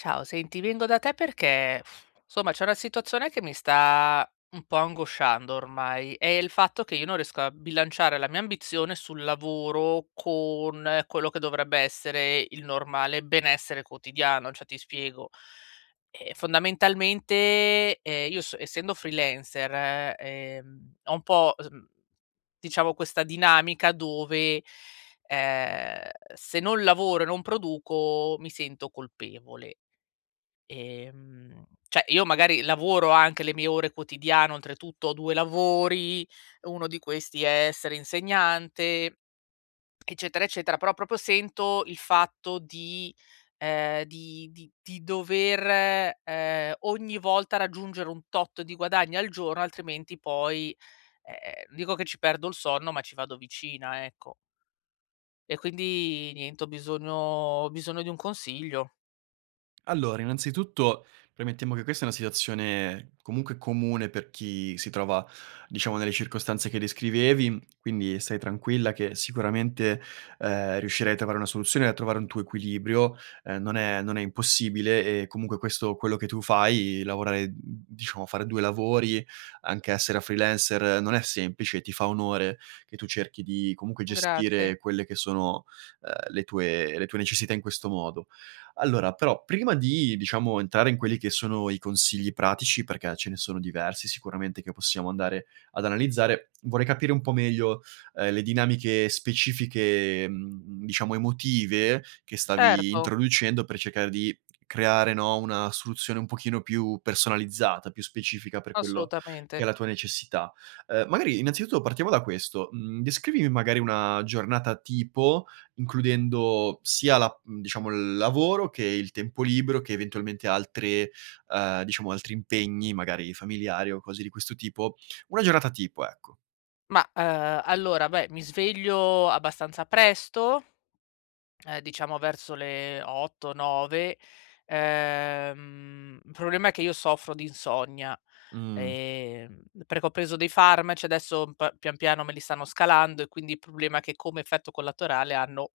Ciao, senti, vengo da te perché, somma, c'è una situazione che mi sta m un po' angosciando ormai: è il fatto che io non riesco a bilanciare la mia ambizione sul lavoro con quello che dovrebbe essere il normale benessere quotidiano. Cioè, ti spiego: ehm, fondamentalmente, ehm, io so essendo freelancer, ehm, ho un po' s mhmm, diciamo questa dinamica dove, ehm, se non lavoro e non produco mi sento colpevole. Ehm, cioè, io magari lavoro anche le mie ore quotidiane, oltretutto ho 2 lavori, uno di questi è essere insegnante, eccetera, eccetera, però proprio sento il fatto di ehm, di di di dover, ehm, ogni volta raggiungere un tot di guadagno al giorno altrimenti poi, ehm, non dico che ci perdo il sonno, ma ci vado vicina, ecco. E, quindi, niente ho bisogno ho bisogno di un consiglio. Allora, innanzitutto, premettiamo che questa è una situazione, comunque, comune per chi si trova, diciamo, nelle circostanze che descrivevi, quindi stai tranquilla che sicuramente, ehm, riuscirai a trovare una soluzione e a trovare un tuo equilibrio. Ehm, non è non è impossibile e comunque questo quello che tu fai, lavorare, diciamo, fare 2 lavori, anche essere freelancer, non è semplice e ti fa onore che tu cerchi di comunque Grazie. gestire quelle che sono, ehm, le tue le tue necessità in questo modo. Allora, però, prima di, diciamo, entrare in quelli che sono i consigli pratici- perché ce ne sono diversi sicuramente che possiamo andare ad analizzare- vorrei capire un po' meglio, ehm, le dinamiche specifiche, mhmm, diciamo, emotive che stavi Certo. introducendo per cercare di creare, no, una soluzione un pochino più personalizzata, più specifica per quello che è Assolutamente. la tua necessità. Ehm, magari, innanzitutto, partiamo da questo: mhmm, descrivimi, magari, una giornata tipo includendo sia la mhmm, diciamo, il lavoro che il tempo libero che eventualmente altre ehm, diciamo, altri impegni, magari familiari o cose di questo tipo, una giornata tipo, ecco. Ma, ehm, allora, beh, mi sveglio abbastanza presto, ehm, diciamo, verso le 8-9. Ehm, il problema è che io soffro di insonnia, Mh. ehm, perché ho preso dei farmaci, adesso p pian piano me li stanno scalando e, quindi, il problema è che come effetto collaterale hanno-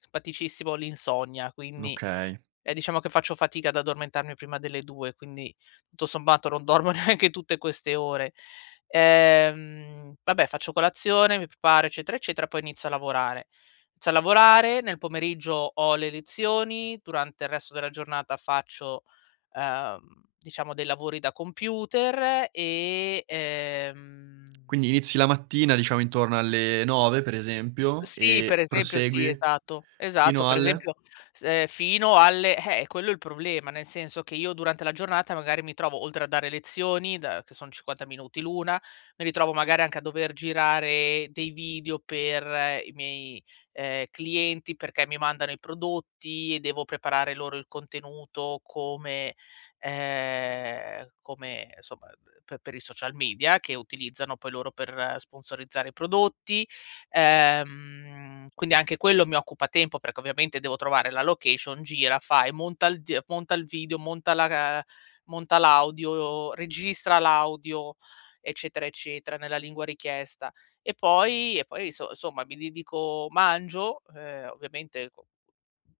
simpaticissimo- l'insonnia. Quindi, Okay. ehm, diciamo, che faccio fatica ad addormentarmi prima delle 2, quindi, tutto sommato, non dormo neanche tutte queste ore. Ehm, vabbè, faccio colazione, mi preparo, eccetera, eccetera, poi inizio a lavorare. Inizio a lavorare, nel pomeriggio ho le lezioni, durante il resto della giornata faccio, ehm, diciamo dei lavori da computer e, ehm Quindi inizi la mattina, diciamo, intorno alle 9, per esempio, Sì, per e esempio sì prosegui esatto, esatto. fino Per alle? esempio, s ehm, fino alle eh, quello è il problema, nel senso che io durante la giornata, magari, mi trovo, oltre a dare lezioni, da che sono 50 minuti l'una, mi ritrovo, magari, anche a dover girare dei video per i miei, ehm, clienti perché mi mandano i prodotti e devo preparare loro il contenuto come ehm, come, somma, pe per i social media che utilizzano poi loro per sponsorizzare i prodotti. Ehm, quindi anche quello mi occupa tempo perché ovviamente devo trovare la location, gira, fa e monta il die monta il video, monta la ehm, monta l'audio, registra l'audio, eccetera, eccetera, nella lingua richiesta e poi e poi so somma mi dedico mangio, ehm, ovviamente co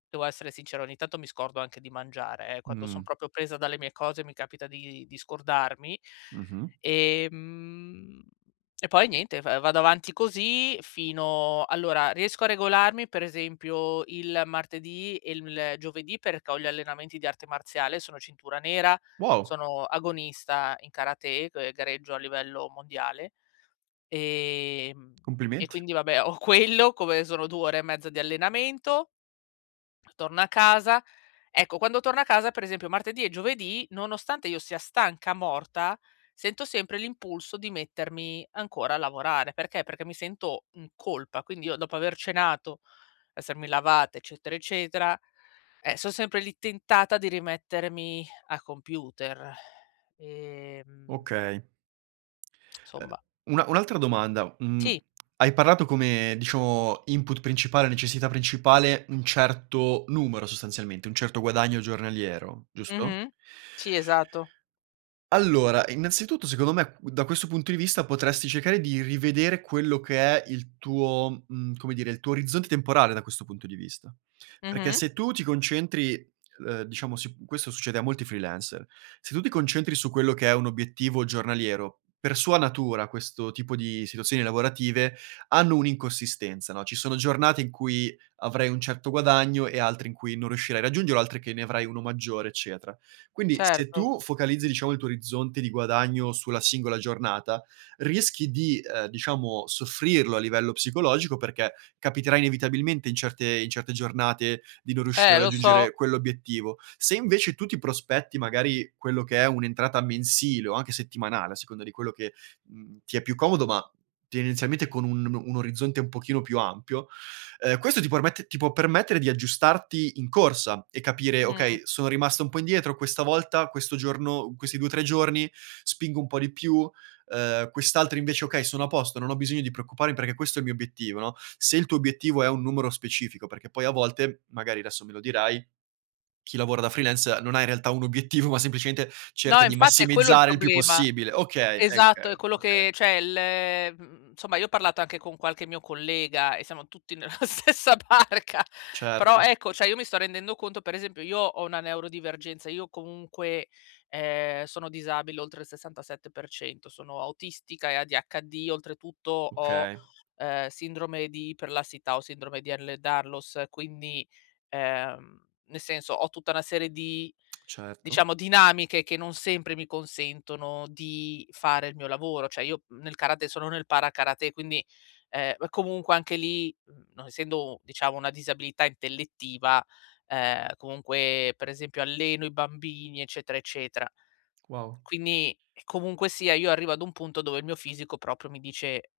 devo essere sincera, ogni tanto mi scordo anche di mangiare, eh. Quando Mh. sono proprio presa dalle mie cose, mi capita di di scordarmi. Mh-mh. Ehm, e poi niente f vado avanti così fino allora, riesco a regolarmi, per esempio, il martedì e il giovedì perché ho gli allenamenti di arte marziale- sono cintura nera, Wow! sono agonista in karate e g gareggio a livello mondiale- ehm, e, Complimenti. quindi, vabbè, ho quello come sono 2 ore e mezza di allenamento torno a casa. Ecco, quando torno a casa, per esempio, martedì e giovedì nonostante io sia stanca morta sento sempre l'impulso di mettermi ancora a lavorare, perché? Perché mi sento in colpa, quindi io dopo aver cenato, essermi lavata, eccetera, eccetera, eh, son sempre lì tentata di rimettermi a computer ehm Okay. Ehm, somma. un un'altra domanda, mhmm, Sì. hai parlato come, diciamo, input principale, necessità principale, un certo numero, sostanzialmente, un certo guadagno giornaliero, giusto? Mh-mh. Sì, esatto. Allora, innanzitutto, secondo me, q da questo punto di vista potresti cercare di rivedere quello che è il tuo, mhmm, come dire, il tuo orizzonte temporale da questo punto di vista. Perché Mh-mh. se tu ti concentri, ehm, diciamo si questo succede a molti freelancer: se tu ti concentri su quello che è un obiettivo giornaliero, per sua natura, questo tipo di situazioni lavorative hanno un'inconsistenza, no? Ci sono giornate in cui avrai un certo guadagno e altre in cui non riuscirai a raggiungerlo, altre che ne avrai uno maggiore, eccetera. Quindi se Certo. tu focalizzi, diciamo, il tuo orizzonte di guadagno sulla singola giornata, rischi di, ehm, diciamo soffrirlo a livello psicologico perché capiterà inevitabilmente in certe in certe giornate di non riuscire Eh, a lo so! raggiungere quell'obiettivo. Se, invece, tu ti prospetti, magari, quello che è un'entrata mensile o anche settimanale a seconda di quello che, mhmm, ti è più comodo, ma tendenzialmente con un o un orizzonte un pochino più ampio, ehm, questo ti permette ti può permettere di aggiustarti in corsa e capire: Mh. "Okay, sono rimasta un po' indietro questa volta, questo giorno, questi 2-3 giorni, spingo un po' di più, ehm, quest'altro invece: "Okay, sono a posto non ho bisogno di preoccuparmi perché questo è il mio obiettivo", no? Se il tuo obiettivo è un numero specifico, perché poi a volte, magari adesso me lo dirai, chi lavora da freelancer, non ha in realtà un obiettivo, ma semplicemente No, cerca di infatti è quello il massimizzare il più problema. possibile. Okay, ehm, Esatto, è uhm, quello okay. che cioè l mhmm, somma, io ho parlato anche con qualche mio collega e siamo tutti nella stessa barca. Però, Certo. ecco, cioè, io mi sto rendendo conto, per esempio, io ho una neurodivergenza. Io comunque, ehm, sono disabile oltre il 67%, sono autistica e ADHD, oltretutto ho, Okay. ehm, sindrome di iperlassità o Sindrome di Ehlers-Danlos quindi, ehm, nel senso ho tutta una serie di, Certo. diciamo, dinamiche che non sempre mi consentono di fare il mio lavoro. Cioè io nel karate sono nel Para-Karate quindi, ehm, comunque, anche lì, non essendo, diciamo, una disabilità intellettiva, ehm, comunque, per esempio, alleno i bambini, eccetera, eccetera. Wow. Quindi, comunque sia, io arrivo ad un punto dove il mio fisico proprio mi dice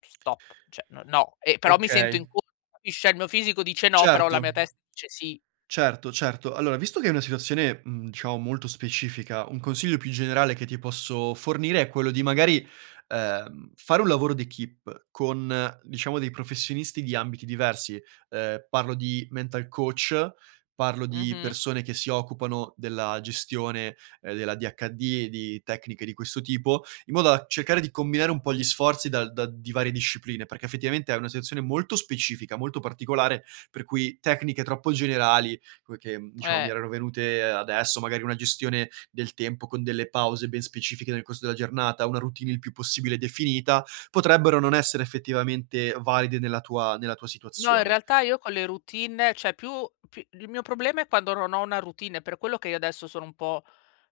"stop", cioè n no, ehm, però mi sento Okay. in co capisci? Ehm, il mio fisico dice "no", però la Certo. mia testa dice "sì". Certo, certo. Allora, visto che è una situazione, mhmm, diciamo, molto specifica, un consiglio più generale che ti posso fornire è quello di, magari, ehm, fare un lavoro d'equipe con, diciamo, dei professionisti di ambiti diversi. Ehm, parlo di mental coach, parlo di Mh-mh. persone che si occupano della gestione, ehm, dell'ADHD e di tecniche di questo tipo, in modo da cercare di combinare un po' gli sforzi dal da di varie discipline. Perché, effettivamente, è una situazione molto specifica, molto particolare, per cui tecniche troppo generali come che, diciamo, mi Eh! erano venute adesso, magari una gestione del tempo con delle pause ben specifiche nel corso della giornata, una routine il più possibile definita, potrebbero non essere effettivamente valide nella tua nella tua No, in situazione. realtà, io con le routine, cioè più p il mio problema è quando non ho una routine per quello che io adesso sono un po'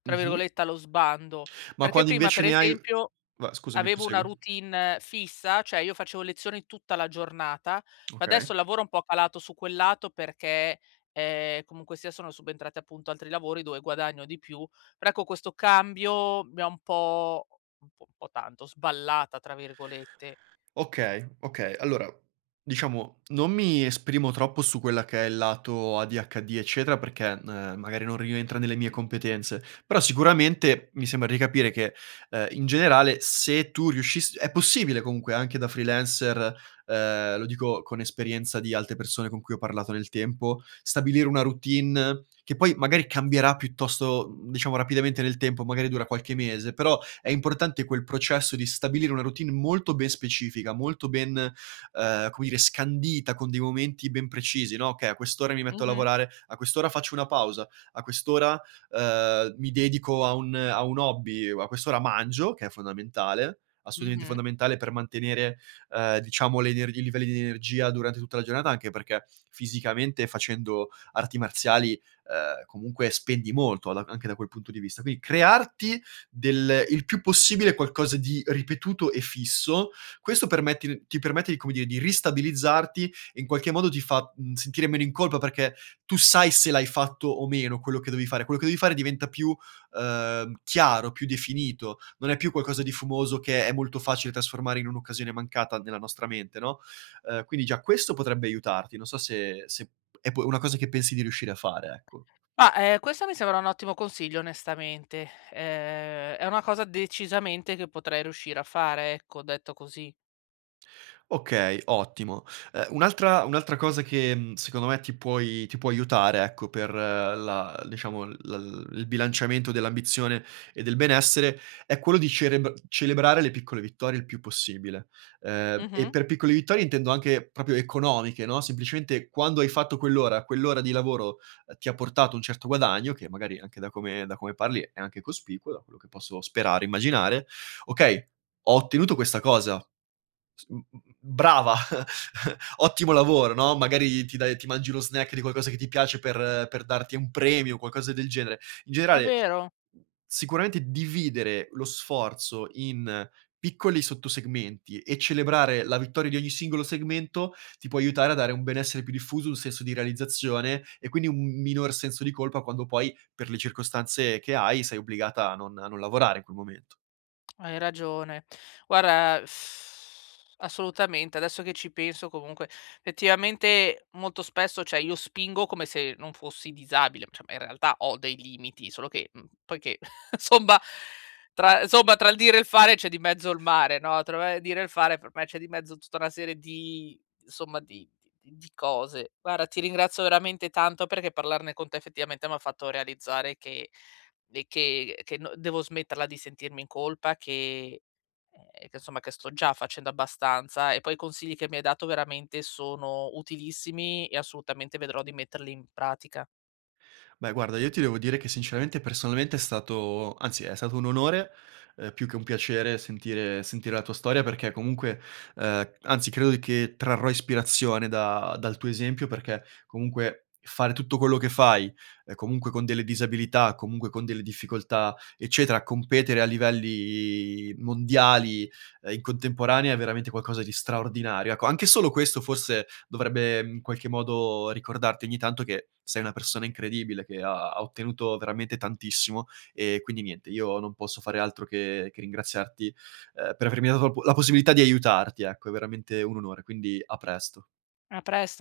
tra Mh-mh. virgolette "allo sbando". Ma Perché quando, prima, per invece, ne hai esempio, va scusami, avevo una prosegui. routine fissa, cioè io facevo lezioni tutta la giornata, ma Okay. adesso il lavoro è un po' calato su quel lato perché, ehm, comunque sia sono subentrati, appunto, altri lavori dove guadagno di più. Però, ecco, questo cambio mi ha un po' un po' po' tanto "sballata", tra virgolette. Okay, okay. Allora, diciamo, non mi esprimo troppo su quella che è il lato ADHD, eccetera, perché, ehm, magari non rientra nelle mie competenze, però sicuramente mi sembra di capire che, ehm, in generale, se tu riuscissi è possibile comunque anche da freelancer, ehm, lo dico con esperienza di altre persone con cui ho parlato nel tempo, stabilire una routine che poi, magari, cambierà piuttosto, diciamo, rapidamente nel tempo, magari dura qualche mese, però è importante quel processo di stabilire una routine molto ben specifica, molto ben, ehm, come dire, scandita, con dei momenti ben precisi, no, "Okay a quest'ora mi metto a Mh-mh. lavorare, a quest'ora faccio una pausa, a quest'ora, ehm, mi dedico a un a un hobby, uhm, a quest'ora mangio" che è fondamentale, assolutamente Mh-mh. fondamentale per mantenere, ehm, diciamo, le ener i livelli di energia durante tutta la giornata, anche perché fisicamente facendo arti marziali, ehm, comunque spendi molto a d anche da quel punto di vista. Quindi crearti del il più possibile qualcosa di ripetuto e fisso, questo permette ti permette di come dire, di ristabilizzarti e in qualche modo ti fa, mhmm, sentire meno in colpa perché tu sai se l'hai fatto o meno quello che dovevi fare. Quello che devi fare diventa più, ehm, chiaro, più definito, non è più qualcosa di fumoso che è molto facile trasformare in un'occasione mancata nella nostra mente, no? Ehm, quindi già questo potrebbe aiutarti, non so se se p è una cosa che pensi di riuscire a fare, ecco. Ma, eh, questo mi sembra un ottimo consiglio onestamente ehm è una cosa decisamente che potrei riuscire a fare ecco detto così. Okay, ottimo. Ehm, un'altra un'altra cosa che, mhmm, secondo me ti puoi ti può aiutare, ecco, per la diciamo l il il bilanciamento dell'ambizione e del benessere, è quello di cerebr celebrare le piccole vittorie il più possibile. Ehm, e Mh-mh. per piccole vittorie intendo anche proprio economiche, no, semplicemente quando hai fatto quell'ora, quell'ora di lavoro, ehm, ti ha portato un certo guadagno, che magari anche da come da come parli è anche cospicuo, da quello che posso sperare, immaginare: "Okay, ho ottenuto questa cosa, s m m brava, ottimo lavoro", no? Magari ti dai ti mangi uno snack di qualcosa che ti piace per per darti un premio o qualcosa del genere. In È generale, vero! sicuramente dividere lo sforzo in piccoli sotto segmenti e celebrare la vittoria di ogni singolo segmento, ti può aiutare a dare un benessere più diffuso, un senso di realizzazione e, quindi, un minor senso di colpa quando poi, per le circostanze che hai, sei obbligata a non a non lavorare in quel momento. Hai ragione. Guarda,, assolutamente, adesso che ci penso, comunque, effettivamente, molto spesso, cioè io spingo come se non fossi disabile, cioè, ma, in realtà, ho dei limiti, solo che, mhmm, poiché, insomma, tra insomma, tra il dire e il fare c'è di mezzo il mare, no, tro uhm, il dire e il fare per me c'è di mezzo tutta una serie di insomma, di di cose. Guarda, ti ringrazio veramente tanto perché parlarne con te, effettivamente, m'ha fatto realizzare che de che, uhm, che n devo smetterla di sentirmi in colpa, che uhm, che, insomma, sto già facendo abbastanza e poi i consigli che mi hai dato veramente sono utilissimi e assolutamente vedrò di metterli in pratica. Beh, guarda, io ti devo dire che, sinceramente, personalmente, è stato anzi, è stato un onore, ehm, più che un piacere sentire sentire la tua storia perché comunque ehm, anzi, credo che trarrò ispirazione da dal tuo esempio perché comunque fare tutto quello che fai, ehm, comunque con delle disabilità, comunque con delle difficoltà, eccetera, competere a livelli mondiali, ehm, in contemporanea è veramente qualcosa di straordinario, ecco. Anche solo questo, forse, dovrebbe, mhmm, in qualche modo ricordarti ogni tanto che sei una persona incredibile che ha ha ottenuto veramente tantissimo. E, quindi, niente, io non posso fare altro che che, ehm, ringraziarti per avermi dato l la possibilità di aiutarti, ecco, è veramente un onore, quindi a presto. A presto.